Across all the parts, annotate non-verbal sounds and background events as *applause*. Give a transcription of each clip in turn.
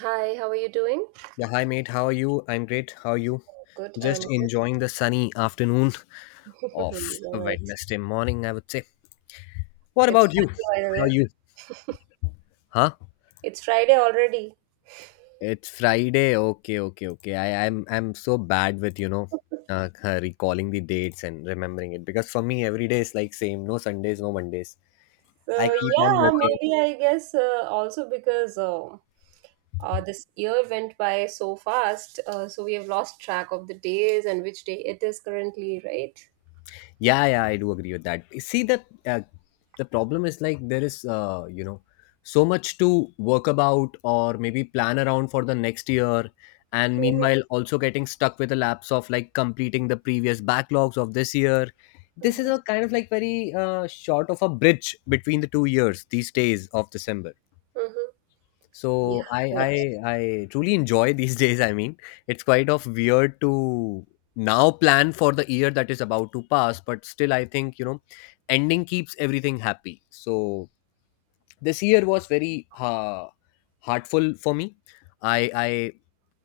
Hi, how are you doing? Yeah, hi mate. How are you? I'm great. How are you? Good, Just I'm enjoying the sunny afternoon *laughs* of a all right. Wednesday morning, I would say. What It's about you? Friday, by the How are way. you? Huh? It's Friday already. It's Friday. Okay, okay, okay. I'm so bad with recalling the dates and remembering it because for me every day is like same. No Sundays, no Mondays. I So keep on yeah, working. maybe I guess also because this year went by so fast, so we have lost track of the days and which day it is currently, right? Yeah, yeah, I do agree with that. The problem is like there is, you know, so much to work about or maybe plan around for the next year, and Mm-hmm, meanwhile also getting stuck with the lapse of like completing the previous backlogs of this year. This mm-hmm, is a kind of like very short of a bridge between the 2 years, these days of December. mm-hmm. so Yeah, i right. i I truly enjoy *laughs* these days. I mean, it's quite of weird to now plan for the year that is about to pass, but still I think, you know, ending keeps everything happy. So this year was very heartful for me. I i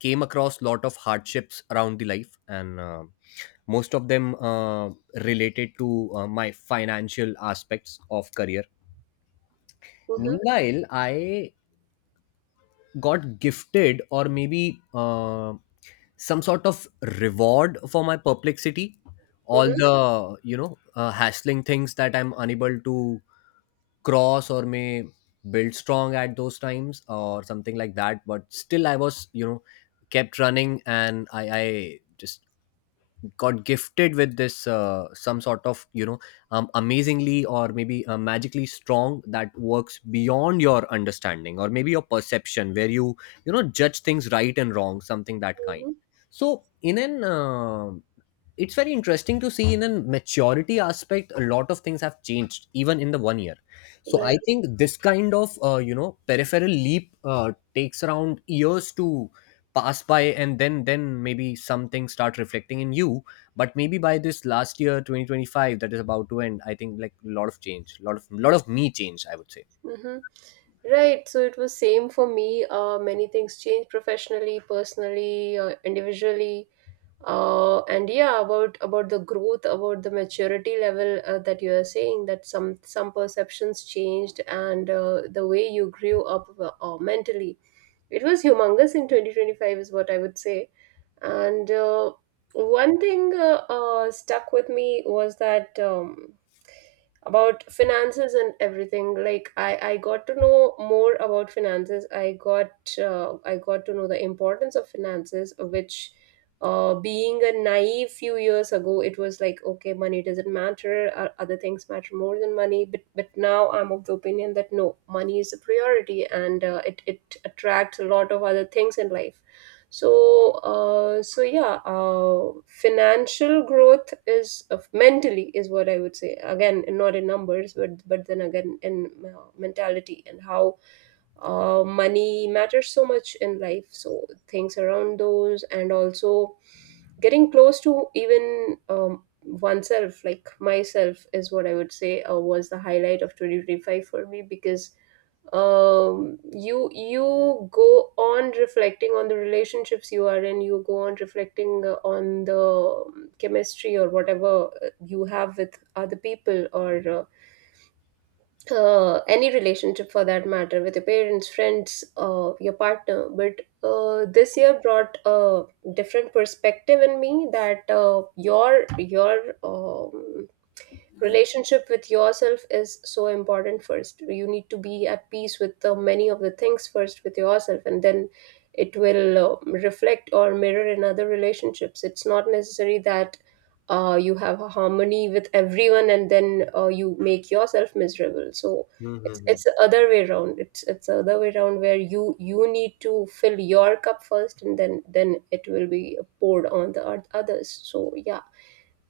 came across lot of hardships around the life, and most of them related to my financial aspects of career. Mm-hmm, Meanwhile, I got gifted, or maybe some sort of reward for my perplexity, all the hassling things that I'm unable to cross or may build strong at those times or something like that. But still I was, you know, kept running, and I just got gifted with this, some sort of, amazingly or maybe magically strong that works beyond your understanding or maybe your perception, where you know, judge things right and wrong, something that kind. mm-hmm, So in an uh, It's very interesting to see, in a maturity aspect, a lot of things have changed even in the 1 year. mm-hmm, So I right. think this kind of peripheral leap takes around years to pass by, and then maybe something start reflecting in you. But maybe by this last year 2025, that is about to end, I think like a lot of change, lot of me change, I would Mm-hmm. Right, so it was same for me. Many things changed professionally, personally, individually, and yeah, about the growth, about the maturity level that you are saying that some perceptions changed, and the way you grew up mentally. It was humongous in 2025, is what I would say. And one thing stuck with me was that about finances and everything. Like I got to know more about finances. I got to know the importance of finances, which being a naive few years ago, it was like okay, money doesn't matter. Other things matter more than money. But now I'm of the opinion that no, money is a priority, and it attracts a lot of other things in life. So so yeah, financial growth is of mentally is what I would say, again not in numbers, but then again in mentality and how money matters so much in life, so things around those and also getting close to even oneself like myself is what I would say was the highlight of 2025 for me, because you you go on reflecting on the relationships you are in, you go on reflecting on the chemistry or whatever you have with other people, or any relationship for that matter, with your parents, friends, your partner. But this year brought a different perspective in me, that your relationship with yourself is so important. First you need to be at peace with the many of the things first with yourself, and then it will reflect or mirror in other relationships. It's not necessary that you have a harmony with everyone and then you make yourself miserable. So it's say. it's the other way around. It's the other way around, where you need to fill your cup first, and then it will be poured on the others. So yeah,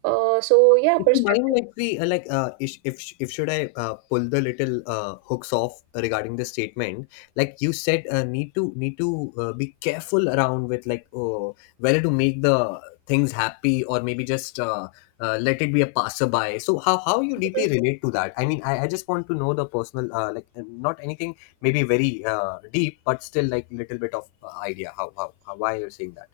so yeah, If you mind, perspective. like we like if should I pull the little hooks off regarding the statement? Like you said, need to be careful around with like, oh, whether to make the things happy or maybe just let it be a passerby. So how you deeply relate to that? I mean, I just want to know the personal not anything maybe very deep, but still like little bit of idea how, why you're saying that.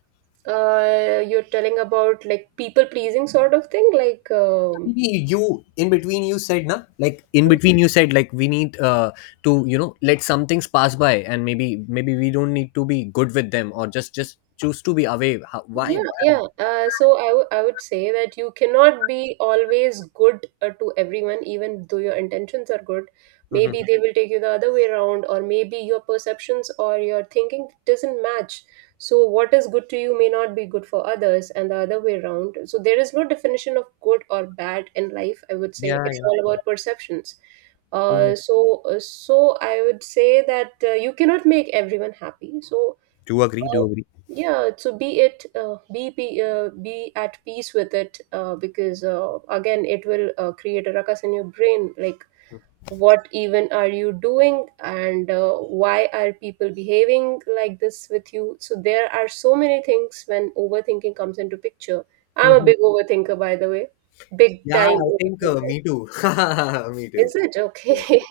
You're telling about like people pleasing sort of thing, like Maybe you in between you said, na, like in hmm? between you said like we need to you know let some things pass by, and maybe we don't need to be good with them, or just choose to be away. How, why? Yeah, Why? yeah. So I I would say that you cannot be always good to everyone, even though your intentions are good. Maybe Mhm. they will take you the other way around, or maybe your perceptions or your thinking doesn't match. So what is good to you may not be good for others, and the other way around. So there is no definition of good or bad in life, I would say. Yeah, It's all yeah. about perceptions. Mhm. So I would say that you cannot make everyone happy. So Do agree. Do uh, agree. yeah, so be it, be at peace with it, because again, it will create a ruckus in your brain. Like, what even are you doing, and why are people behaving like this with you? So there are so many things when overthinking comes into picture. I'm a Mhm. big overthinker, by the way, big Yeah, time I think overthinker. me too. *laughs* Me too. Is it Yeah. okay?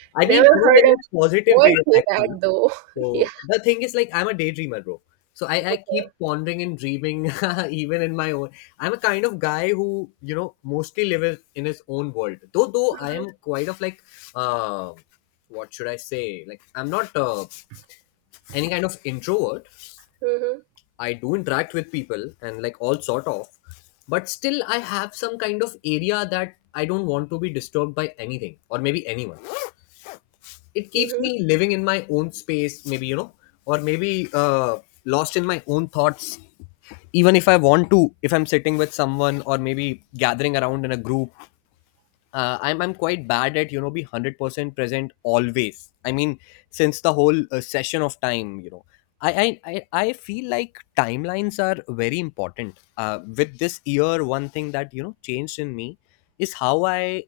*laughs* I mean, Never in a heard a very positive boy way, say actually. that though. *laughs* Yeah. So the thing is, like, I'm a daydreamer, bro. So I keep pondering and dreaming, *laughs* even in my own. I'm a kind of guy who, you know, mostly lives in his own world. Though, I Okay. am quite of like, uh, what should I say? Like, I'm not any kind of introvert. Hmm. I do interact with people and like all sort of, but still I have some kind of area that I don't want to be disturbed by anything or maybe anyone. It keeps Hmm. me living in my own space, maybe, you know, or maybe lost in my own thoughts, even if I want to, if I'm sitting with someone or maybe gathering around in a group. I'm quite bad at, you know, be 100% present always. I mean, since the whole session of time, you know, I I I I feel like timelines are very important. With this year, one thing that, you know, changed in me is how I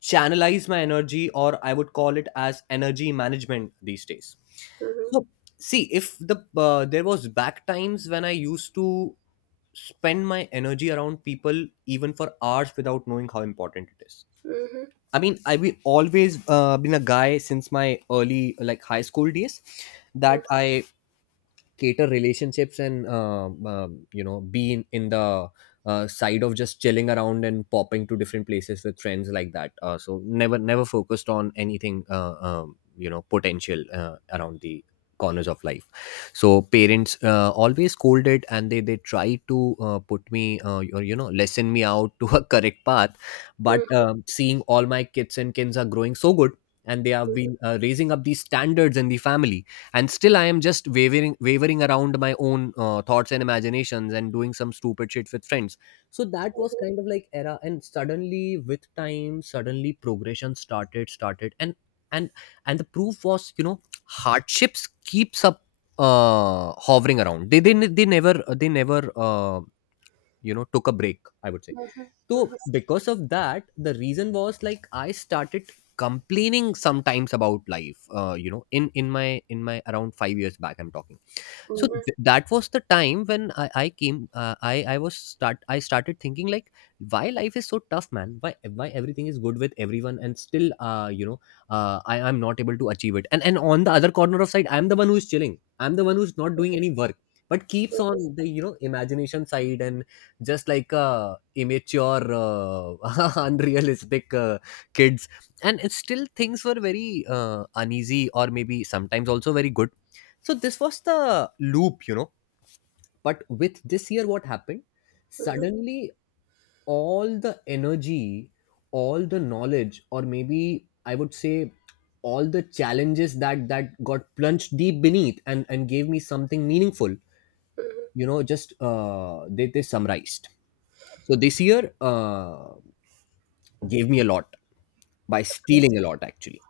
channelize my energy, or I would call it as energy management these days. Hmm. So see, if there was back times when I used to spend my energy around people even for hours without knowing how important it is. I mean, I've always been a guy since my early, like high school days, that I cater relationships and you know, be in the side of just chilling around and popping to different places with friends like that. So never focused on anything, you know, potential around the corners of life. So parents always scolded and they try to put me, or you know, lessen me out *laughs* to a correct path. But seeing all my kids and kins are growing so good, and they have been raising up these standards in the family, and still I am just wavering around my own thoughts and imaginations, and doing some stupid shit with friends. So that was kind of like era, and suddenly with time suddenly progression started. And and the proof was, you know, hardships keeps up hovering around. They never, they never, you know, took a break, I would say. So because of that, the reason was like I started complaining sometimes about life. You know, in my around 5 years back, I'm talking. So Okay. that was the time when I came I was start I started thinking like, why life is so tough, man? Why everything is good with everyone, and still, you know I I'm not able to achieve it. And on the other corner of side, I'm the one who's chilling. I'm the one who's not doing any work, but keeps on the, you know, imagination side, and just like immature, *laughs* unrealistic, kids. And it's still things were very uneasy or maybe sometimes also very good. So this was the loop, you know. But with this year, what happened? Suddenly, all the energy, all the knowledge, or maybe I would say all the challenges that got plunged deep beneath, and gave me something meaningful. You know, just they summarized. So this year gave me a lot, by stealing a lot, actually.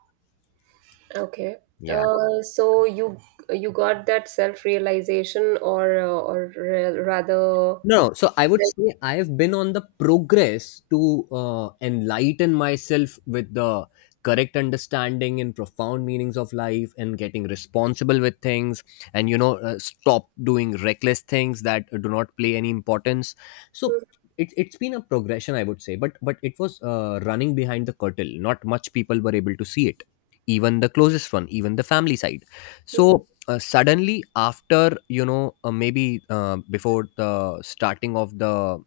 Yeah. So you got that self-realization, or or rather No, so I would say I have been on the progress to enlighten myself with the correct understanding and profound meanings of life, and getting responsible with things, and you know, stop doing reckless things that do not play any importance. So it's been a progression, I would say. But it was, running behind the curtain, not much people were able to see it, even the closest one, even the family side. So suddenly after, you know, maybe before the starting of the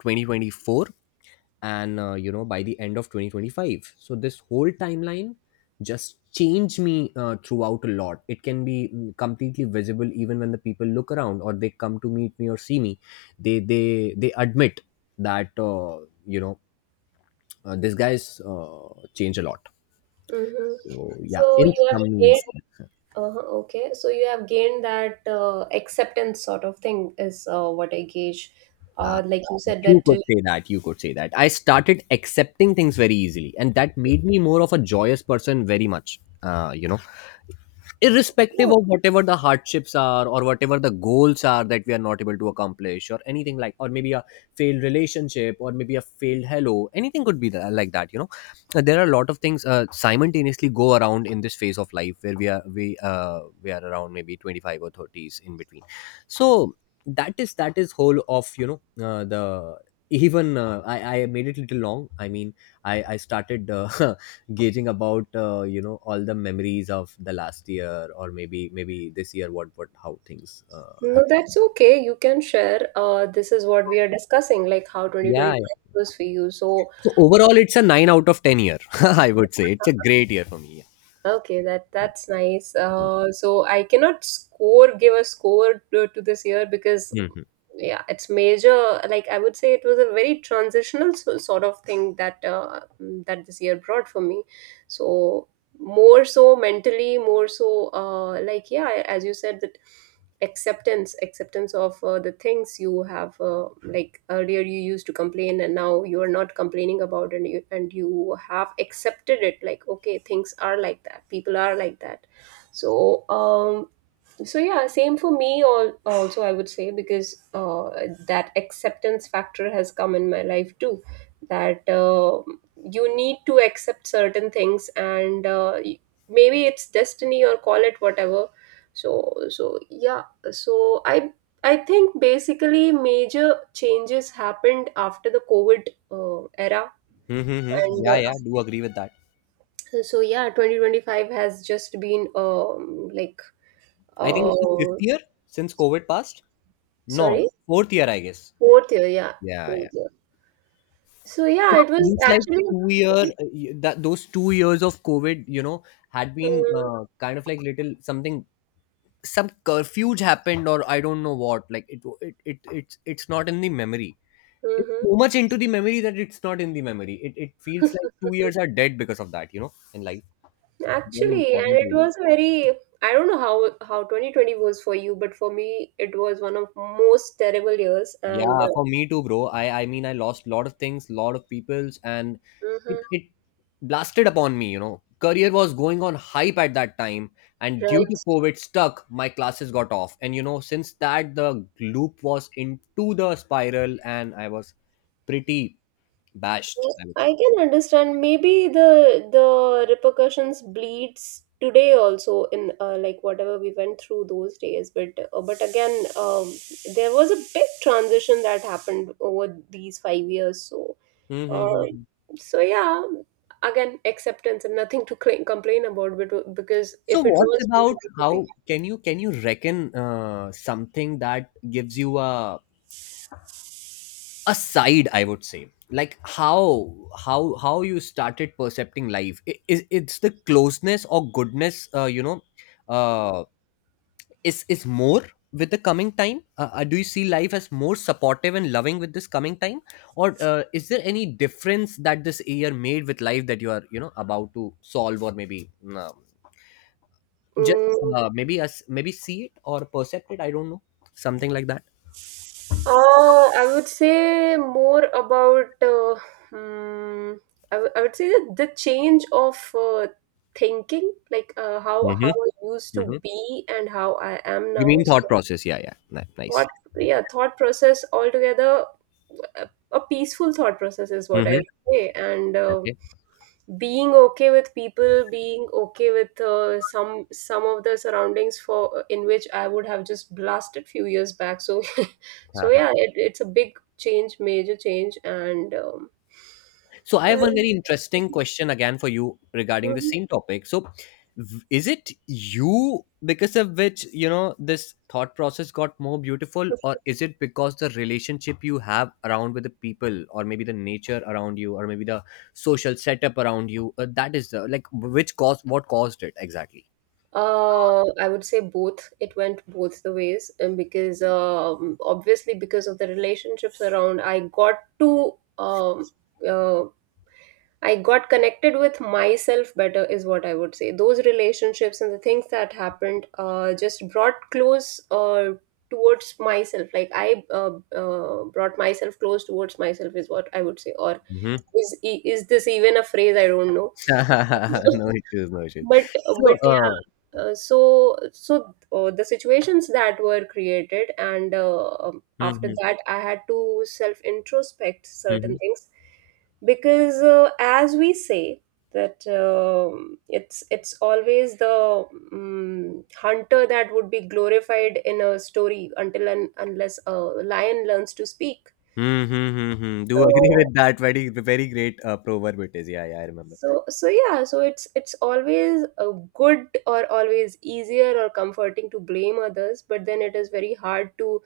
2024, and you know, by the end of 2025, so this whole timeline just changed me throughout a lot. It can be, mm, completely visible even when the people look around or they come to meet me or see me, they admit that you know this guy's changed a lot. hmm. So yeah, So in you have some. gained uh okay. So you have gained that acceptance sort of thing is what I gauge. Uh, Like you said you that could say that. You could say that. I started accepting things very easily, and that made me more of a joyous person, very much. You know, irrespective uh, of whatever the hardships are or whatever the goals are that we are not able to accomplish, or anything like, or maybe a failed relationship, or maybe a failed hello, anything could be that, like that, you know. There are a lot of things, simultaneously go around in this phase of life where we are around maybe 25 or 30s in between. So that is whole of, you know, the even I made it little long. I mean, I started *laughs* gauging about, you know, all the memories of the last year, or maybe this year, what how things no, have. that's okay. You can share. This is what we are discussing, like how Yeah, yeah. 2025 was for you. So, So overall it's a 9 out of 10 year. *laughs* I would say it's a great year for me. Yeah. okay, that that's nice. So I cannot score, give a score to this year because Hmm. yeah it's major. Like I would say it was a very transitional sort of thing that that this year brought for me. So more so mentally, more so like yeah, as you said, that acceptance of the things you have, like earlier you used to complain and now you are not complaining about, and you have accepted it. Like okay, things are like that, people are like that. So so yeah, same for me, also I would say, because that acceptance factor has come in my life too, that you need to accept certain things, and maybe it's destiny or call it whatever. So so yeah, so I think basically major changes happened after the covid era, Mm-hmm. and Yeah, yeah, do agree with that. so yeah 2025 has just been like I think uh, it's the fifth year since COVID passed. No, sorry. fourth year, I guess. Fourth year, yeah, Yeah, yeah, fourth year. So yeah, it it was seems like actually, 2 year, that those 2 years of COVID, had been Mhm, kind of like little something, some curfews happened or I don't know what, like it's not in the memory. It's mhm, so much into the memory that it's not in the memory. It feels like two mhm. years are dead because of that. And like very Actually, and important it 2 years. was a very. I don't know how 2020 was for you, but for me, it was one of most terrible years. And Yeah, for me too, bro. I mean, I lost a lot of things, lot of peoples, and it, mhm, it blasted upon me, you know. Career was going on hype at that time, and due right, to COVID stuck, my classes got off, and since that the loop was into the spiral, and I was pretty bashed, yeah, I would say. I can understand. Maybe the repercussions bleeds today also, in like whatever we went through those days. But again, um, there was a big transition that happened over these 5 years. So Uh, Mm-hmm. so yeah, again, acceptance and nothing to complain about. But because if So it what's was, about, it would be. how can you, can you reckon something that gives you a side, I would say, like how, how you started percepting life? I- is it's the closeness or goodness, uh, is more with the coming time. Do you see life as more supportive and loving with this coming time, or is there any difference that this year made with life that you are, about to solve, or maybe just, Mm, maybe, as maybe see it or percept it. I don't know, something like that. uh, I would say more about. Mm, I would say that the change of thinking, like how Hmm. I used to Hmm. be and how I am You now. mean thought So process? Yeah, yeah. Nice. thought, yeah, thought process altogether. A peaceful thought process is what I Mm-hmm. would say, and. Okay. Being okay with people, being okay with some of the surroundings for in which I would have just blasted few years back. So *laughs* so Uh-huh. yeah, it, it's a big change, major change. And So I have one and- very interesting question again for you regarding the Mhm. same topic. So, is it you because of which, this thought process got more beautiful, or is it because the relationship you have around with the people, or maybe the nature around you, or maybe the social setup around you, that is the, like, which caused what caused it exactly? I would say both. It went both the ways, and because obviously because of the relationships around, I got to uh, I got connected with myself better, is what I would say. Those relationships and the things that happened just brought close towards myself. Like I brought myself close towards myself, is what I would say. Or is this even a phrase? I don't know. *laughs* No issues, no issues. but So, but yeah, so the situations that were created, and after mhm, that, I had to self introspect certain mhm, things, because as we say that it's always the hunter that would be glorified in a story until and unless a lion learns to speak. mhm, mhm, do *laughs* agree So with that. Very, very great proverb it is. Yeah, yeah, I remember. so so yeah, so it's always a good or always easier or comforting to blame others, but then it is very hard to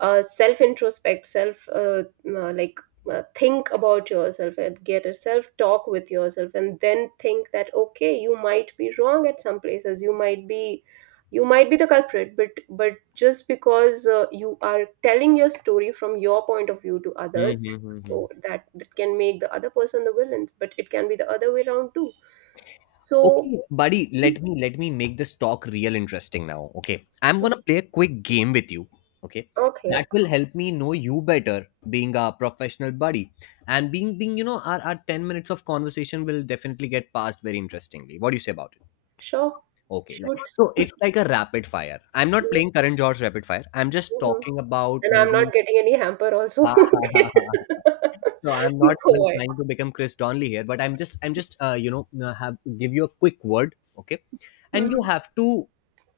self introspect, self like think about yourself and get a self talk with yourself, and then think that okay, you might be wrong at some places, you might be the culprit. But just because you are telling your story from your point of view to others, Mhm, so mhm. that that can make the other person the villain, but it can be the other way around too. So Okay, buddy, let me make this talk real interesting now. Okay, I'm gonna play a quick game with you. Okay, okay, that will help me know you better, being a professional buddy, and being, you know, our 10 minutes of conversation will definitely get passed very interestingly. What do you say about it? sure, Okay, like, shoot. so it's like a rapid fire. I'm not playing current George rapid fire. I'm just Mhm. talking about And I'm not maybe. getting any hamper also *laughs* *laughs* okay So I'm *laughs* not even go ahead. trying to become Chris Donley here, but I'm just have give you a quick word, okay, and you Mm-hmm. have to,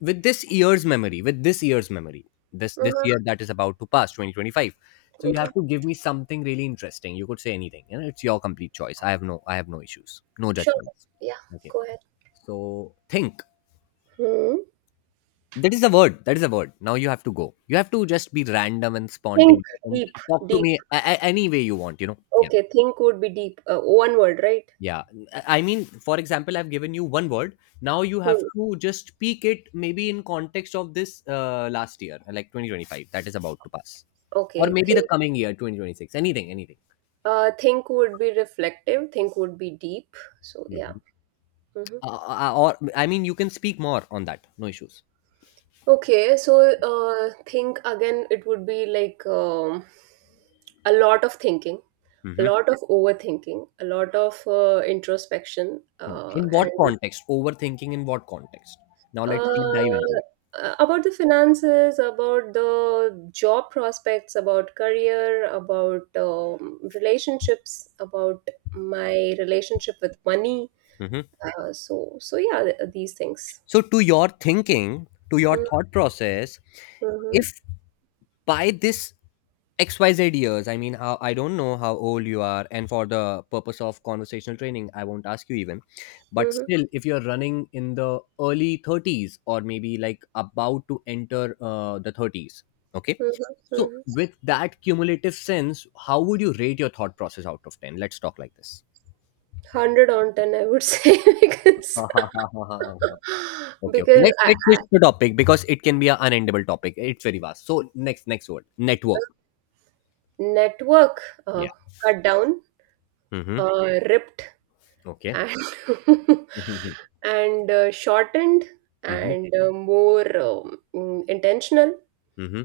with this year's memory, with this year's memory, this Mm-hmm. year that is about to pass, 2025. So you have to Mm, give me something really interesting. You could say anything, you know, it's your complete choice. I have no issues, no sure, judgments. yeah, Okay, go ahead. so, think. Hmm. That is the word. That is the word. Now you have to go. You have to just be random and Think spontaneous and deep. talk to Deep. me any way you want, you know? Yeah. Okay, think would be deep, one word, right? Yeah. I mean, for example, I've given you one word. Now you have Hmm. to just speak it maybe in context of this, last year, like 2025, that is about to pass. Or Okay, maybe the think, coming year, 2026, anything, anything. Think would be reflective, think would be deep, so yeah. Hmm. Hmm. Or, I mean, you can speak more on that. No issues. Okay, so think again, it would be like a lot of thinking, a Hmm. lot of overthinking, a lot of introspection, In what and context? Overthinking in what context? Now let's deep dive into about the finances, about the job prospects, about career, about relationships, about my relationship with money. it. So yeah, these things. So, to your thinking, to your Mm-hmm, thought process, mm-hmm, if by this XYZ years, I mean, how, I don't know how old you are, and for the purpose of conversational training, I won't ask you even, but mm-hmm, still, if you're running in the early 30s or maybe like about to enter, the 30s, okay? So, mm-hmm. with that cumulative sense, how would you rate your thought process out of 10? Let's talk like this. 100 on 10 I would say *laughs* because *laughs* Okay, okay. because Let's I, let's switch the topic because it can be an unendable topic. It's very vast. So, next word. Network. network, uh, Yeah. cut down, Mm-hmm. Ripped, Okay. and *laughs* Mm-hmm. and shortened, Mm-hmm. and more intentional, Mm-hmm.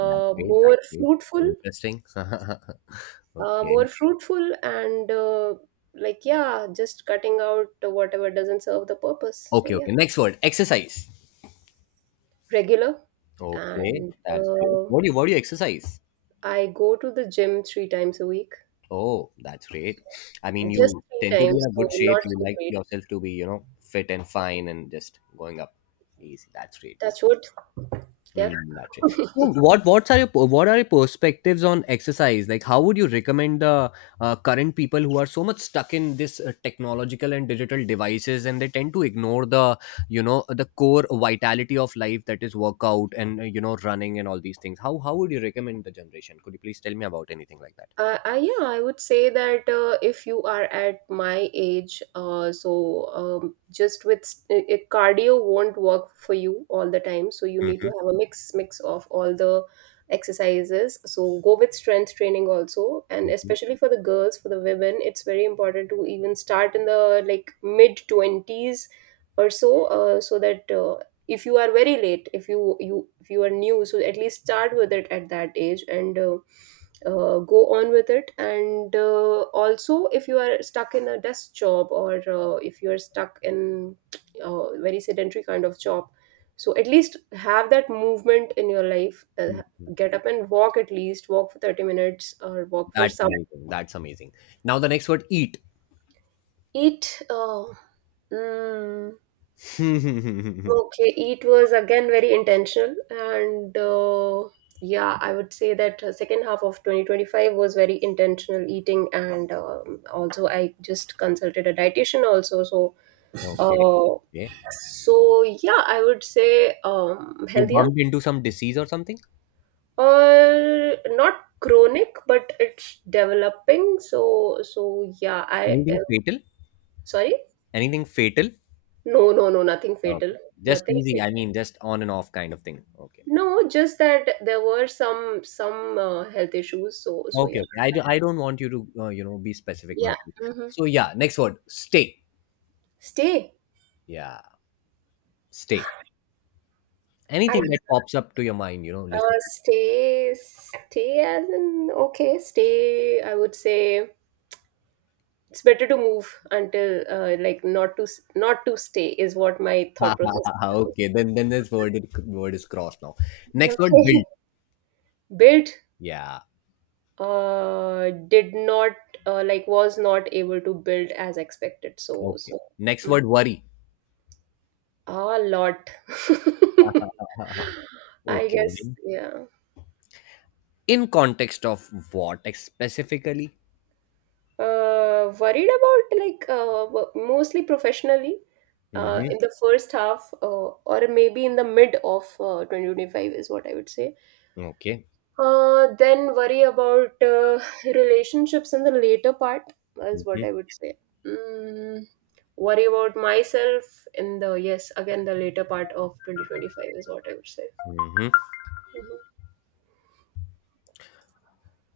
That's great. more That's great. Very fruitful, interesting. *laughs* Okay. more fruitful, and like yeah, just cutting out whatever doesn't serve the purpose. So Okay, yeah, okay. Next word. Exercise. regular. Okay. And That's great. What do you, what do you exercise? I go to the gym 3 times a week. Oh, that's great. I mean, Just you three tend to be in times, a so good shape. not You so like great. yourself to be, you know, fit and fine and just going up. Easy. That's great. Touch wood. Yeah. Mm, that's it. *laughs* So, what, what are your perspectives on exercise? Like, how would you recommend the, current people who are so much stuck in this, technological and digital devices, and they tend to ignore the, the core vitality of life that is workout and, running and all these things? How would you recommend the generation? Could you please tell me about anything like that? I, yeah, I would say that if you are at my age, so just with cardio won't work for you all the time. So you need to Mhm, have a mix of all the exercises. So go with strength training also, and mhm, especially for the girls, for the women, it's very important to even start in the like mid twenties or so, so that if you are very late, if you are new, so at least start with it at that age and go on with it and also if you are stuck in a desk job or if you are stuck in a very sedentary kind of job, so at least have that movement in your life, mhm. get up and walk, at least walk for 30 minutes or walk for That's some. amazing. That's amazing. Now the next word, eat. Eat. Mm, *laughs* Okay. Okay, it was again very intentional, and yeah, I would say that second half of 2025 was very intentional eating, and also I just consulted a dietitian also. So, Okay. uh, so yeah, I would say You healthier bumped into some disease or something? or not chronic, but it's developing. So yeah, I Anything fatal? sorry, Anything fatal? no, no, no, nothing fatal, Okay. Just nothing easy. I fatal. mean, just on and off kind of thing. Okay. No, just that there were some health issues. So so yeah, Okay. Okay. I, I don't want you to, be specific. No yeah. issue. Hmm. So, yeah. Next word. Stay. Stay. Yeah. Stay. I Anything that pops up to your mind, you know, listen. *laughs* stay stay as in okay stay. I would say it's better to move until like not not to stay is what my Ha, thought ha, process. ha, ha. Is. Okay. Then this word, word is crossed now. Next word. Okay. Build. *laughs* Built. Yeah. Did not like was not able to build as expected. So Okay. so. Next Mm, word. Worry. *laughs* a lot. Ha, ha, *laughs* ha, ha, ha. I Okay. guess, yeah. In context of what specifically? Worried about like mostly professionally Hmm. in the first half or maybe in the mid of 2025 is what I would say. Okay. Then worry about relationships in the later part is what Hmm. I would say. Mm, worry about myself in the, yes, again, the later part of 2025 is what I would say. Hmm. Mm-hmm.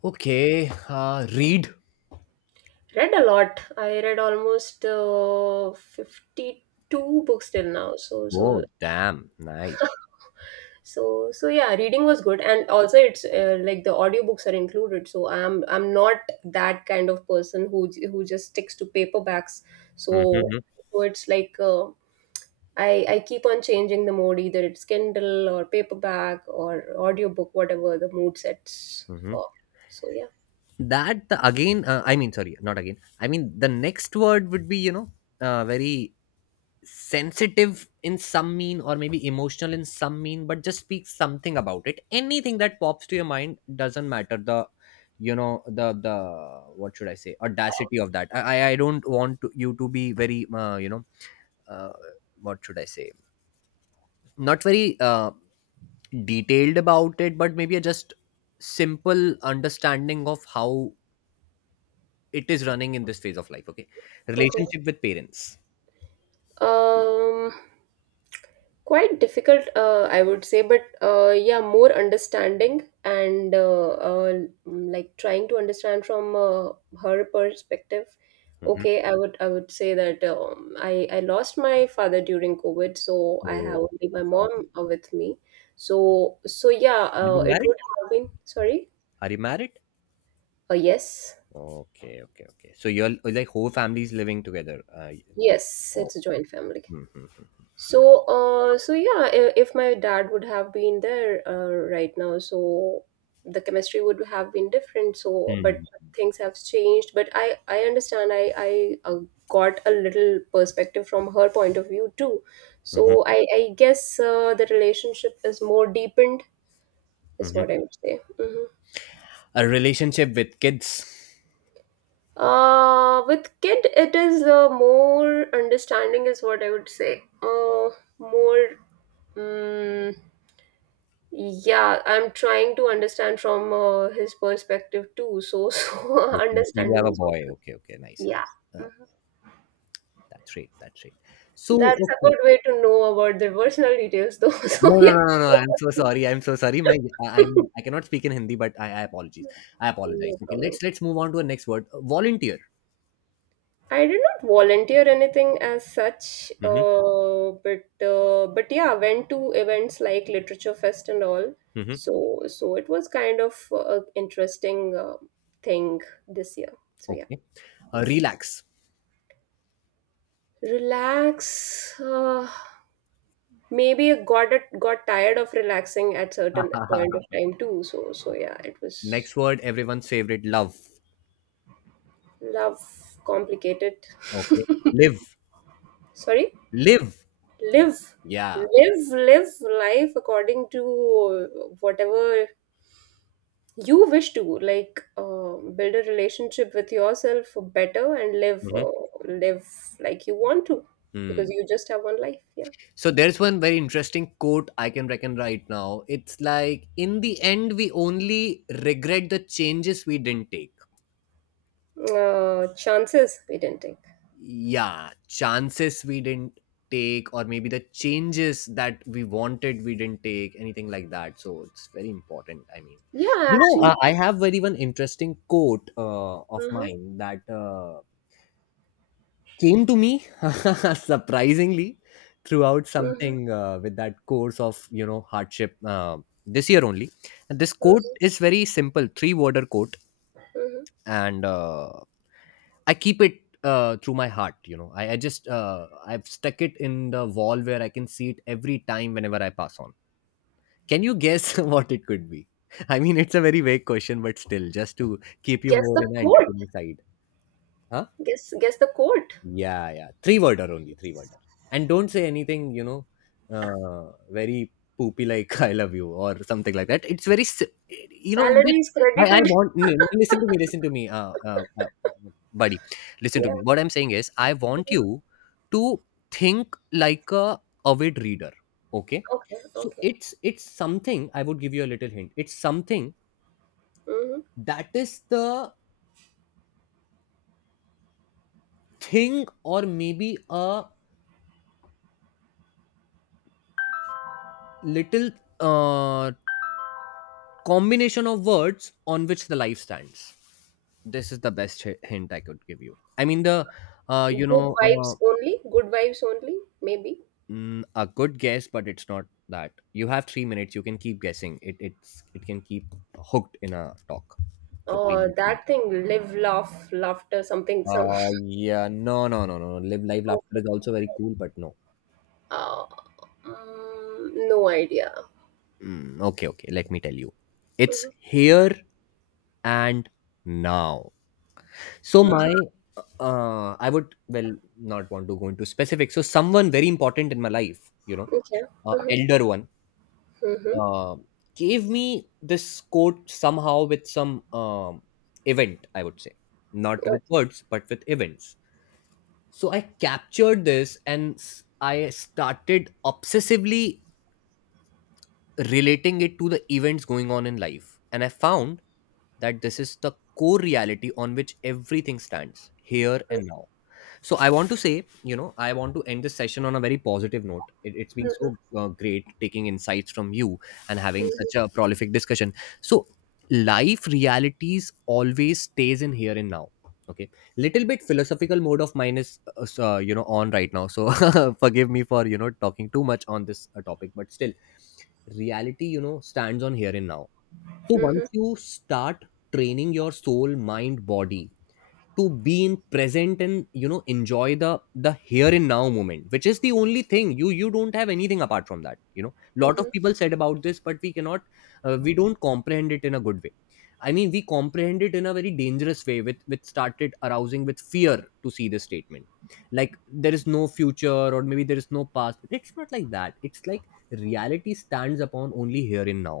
Okay. Read. Read a lot. I read almost 52 books till now. So so Oh, damn. Nice. so so yeah, reading was good, and also it's like the audiobooks are included. So I'm not that kind of person who just sticks to paperbacks. So, Hmm. so it's like I keep on changing the mode, either it's Kindle or paperback or audiobook, whatever the mood sets Hmm. for. So yeah. That again, I mean, sorry, not again. I mean, the next word would be, you know, very sensitive in some mean or maybe emotional in some mean, but just speak something about it. Anything that pops to your mind doesn't matter. The, you know, what should I say, audacity of that. I don't want to, you to be very, uh, what should I say? Not very. Detailed about it, but maybe a just simple understanding of how it is running in this phase of life. Okay, Okay. relationship with parents. Um Quite difficult, I would say, but yeah, more understanding and like trying to understand from her perspective. Mhm. Okay, I would say that I lost my father during COVID, so I have Oh, only my I'm sorry. mom with me. So so yeah, Are you it married? would have been, sorry, Are you married? Yes. Okay, okay, okay. So your like whole family is living together. Yes, Oh, it's a joint family. mhm, mhm. So, so yeah, if my dad would have been there right now, so the chemistry would have been different. So, but Hmm, things have changed. But I understand. I got a little perspective from her point of view too. So, mhm, I guess the relationship is more deepened, is mhm. what I would say. Hmm. A relationship with kids. With kid, it is more understanding, is what I would say. Uh, more. Mm. Yeah, I'm trying to understand from his perspective too. So, *laughs* so Okay, so you have understanding a is what. boy. Okay, okay, nice. Yeah. Oh, Mhm. that's right. That's right. So, That's a okay. good way to know about the personal details, though. *laughs* So No, no, yeah, no, no, no. I'm so sorry. I'm so sorry. I'm, *laughs* I cannot speak in Hindi, but I apologize. I apologize. no Okay, problem. let's move on to the next word. Volunteer. I did not volunteer anything as such, Hmm. but but yeah, went to events like Literature Fest and all. Hmm. So so it was kind of interesting thing this year. So yeah. Okay. Mhm. Relax. Relax, maybe I got, it got tired of relaxing at certain point *laughs* of time too, so so yeah, it was. Next word, everyone's favorite. Love. Love, complicated. Okay. *laughs* Live. Sorry. Live. Live. Yeah. Live life according to whatever you wish to, like build a relationship with yourself for better and live, Hmm. Live like you want to, because Hmm. you just have one life. So there's one very interesting quote I can reckon right now. It's like, in the end, we only regret the changes we didn't take. Yeah, chances we didn't take. Yeah, chances we didn't take, or maybe the changes that we wanted, we didn't take, anything like that. So it's very important, I mean, Yeah, you know, I actually. have very one interesting quote of Mhm, mine that came to me *laughs* surprisingly throughout mhm, something, with that course of, you know, hardship, this year only. And this quote mhm, is very simple three worder quote. mhm. And I keep it, through my heart. You know, I've stuck it in the wall where I can see it every time whenever I pass on. Can you guess *laughs* what it could be? I mean, it's a very vague question, but still, just to keep you Guess more the in the court. entertaining side. Huh? Guess the court. Yeah, yeah. Three worder only, three worder. And don't say anything, you know, very poopy, like *laughs* I love you or something like that. It's very, you know, Salary is credited. *laughs* Listen to me, buddy. Listen to Yeah. me. What I'm saying is, I want Mhm. you to think like a avid reader. Okay. Okay. So Okay. It's something, I would give you a little hint. It's something Hmm. that is the thing, or maybe a little uh combination of words on which the life stands. This is the best hint I could give you. I mean the, uh, you Good know uh, vibes only. Good vibes only. Maybe. A good guess, but it's not that you have 3 minutes. You can keep guessing it. It's, it can keep hooked in a talk for three Or minutes that thing. Live, laugh, laughter. Something. Some. *laughs* uh yeah. No, no, no, no, no. Live laughter is Okay. also very cool, but no. Uh, no idea. Okay, okay, let me tell you, it's Hmm. here and now. So my, I would well not want to go into specifics. So someone very important in my life, you know, Okay. Hmm. elder one, Hmm. uh, gave me this quote somehow with some, event. I would say not with Okay. words, but with events. So I captured this and I started obsessively relating it to the events going on in life, and I found that this is the core reality on which everything stands, here and now. So I want to say, you know, I want to end this session on a very positive note. It's been so, Hmm. Great, taking insights from you and having such a prolific discussion. So life realities always stays in here and now. Okay, little bit philosophical mode of mine is, on right now. So *laughs* forgive me for, you know, talking too much on this, topic, but still, reality, you know, stands on here and now. So Hmm. once you start training your soul, mind, body to be in present and, you know, enjoy the, here and now moment, which is the only thing. You don't have anything apart from that, you know. Hmm. Lot of Hmm. people said about this, but we cannot, we don't comprehend it in a good way. I mean, we comprehend it in a very dangerous way with, started arousing with fear to see this statement, like there is no future or maybe there is no past, but it's not like that. It's like reality stands upon only here and now.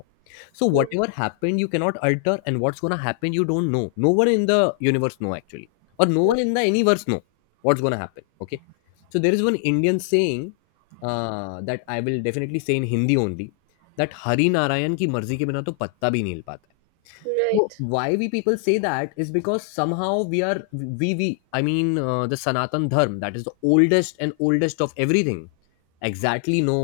So whatever happened you cannot alter, and what's going to happen you don't know. No one in the universe know actually, or no one in the universe know what's going to happen. Okay, so there is one Indian saying, that I will definitely say in Hindi only, that hari narayan ki marzi ke bina to patta bhi nahi हिल पाता है. So Right. why we people say that is because somehow we are we I mean, the sanatan dharm, that is the oldest and oldest of everything, exactly know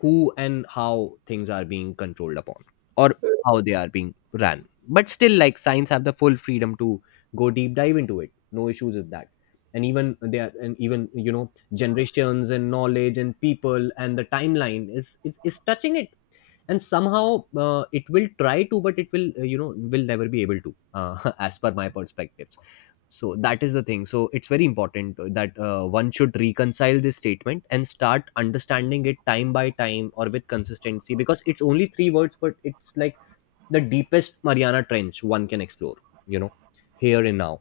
who and how things are being controlled upon, or Mm-hmm. how they are being ran. But still, like, science have the full freedom to go deep dive into it, no issues with that. And even they are, and even, you know, generations and knowledge and people and the timeline is touching it. And somehow it will try to, but it will, will never be able to, *laughs* as per my perspectives. So that is the thing. So it's very important that, one should reconcile this statement and start understanding it time by time or with consistency, because it's only three words, but it's like the deepest Mariana trench one can explore, you know, here and now.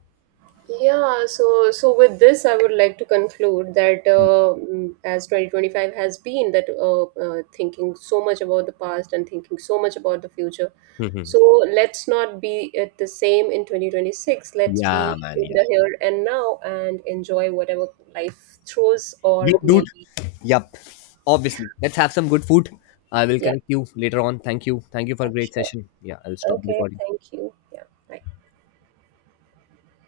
Yeah, so so with this, I would like to conclude that as 2025 has been that thinking so much about the past and thinking so much about the future. So let's not be at the same in 2026. *laughs* Let's Yeah, be man. in the here and now and enjoy whatever life throws, or Yo, dude. maybe, Yup. Obviously. Let's have some good food. I will yeah, connect you later on. Thank you. Thank you for a yeah, great sure. session. Yeah, I'll stop the Okay, recording. thank you. Yeah, bye.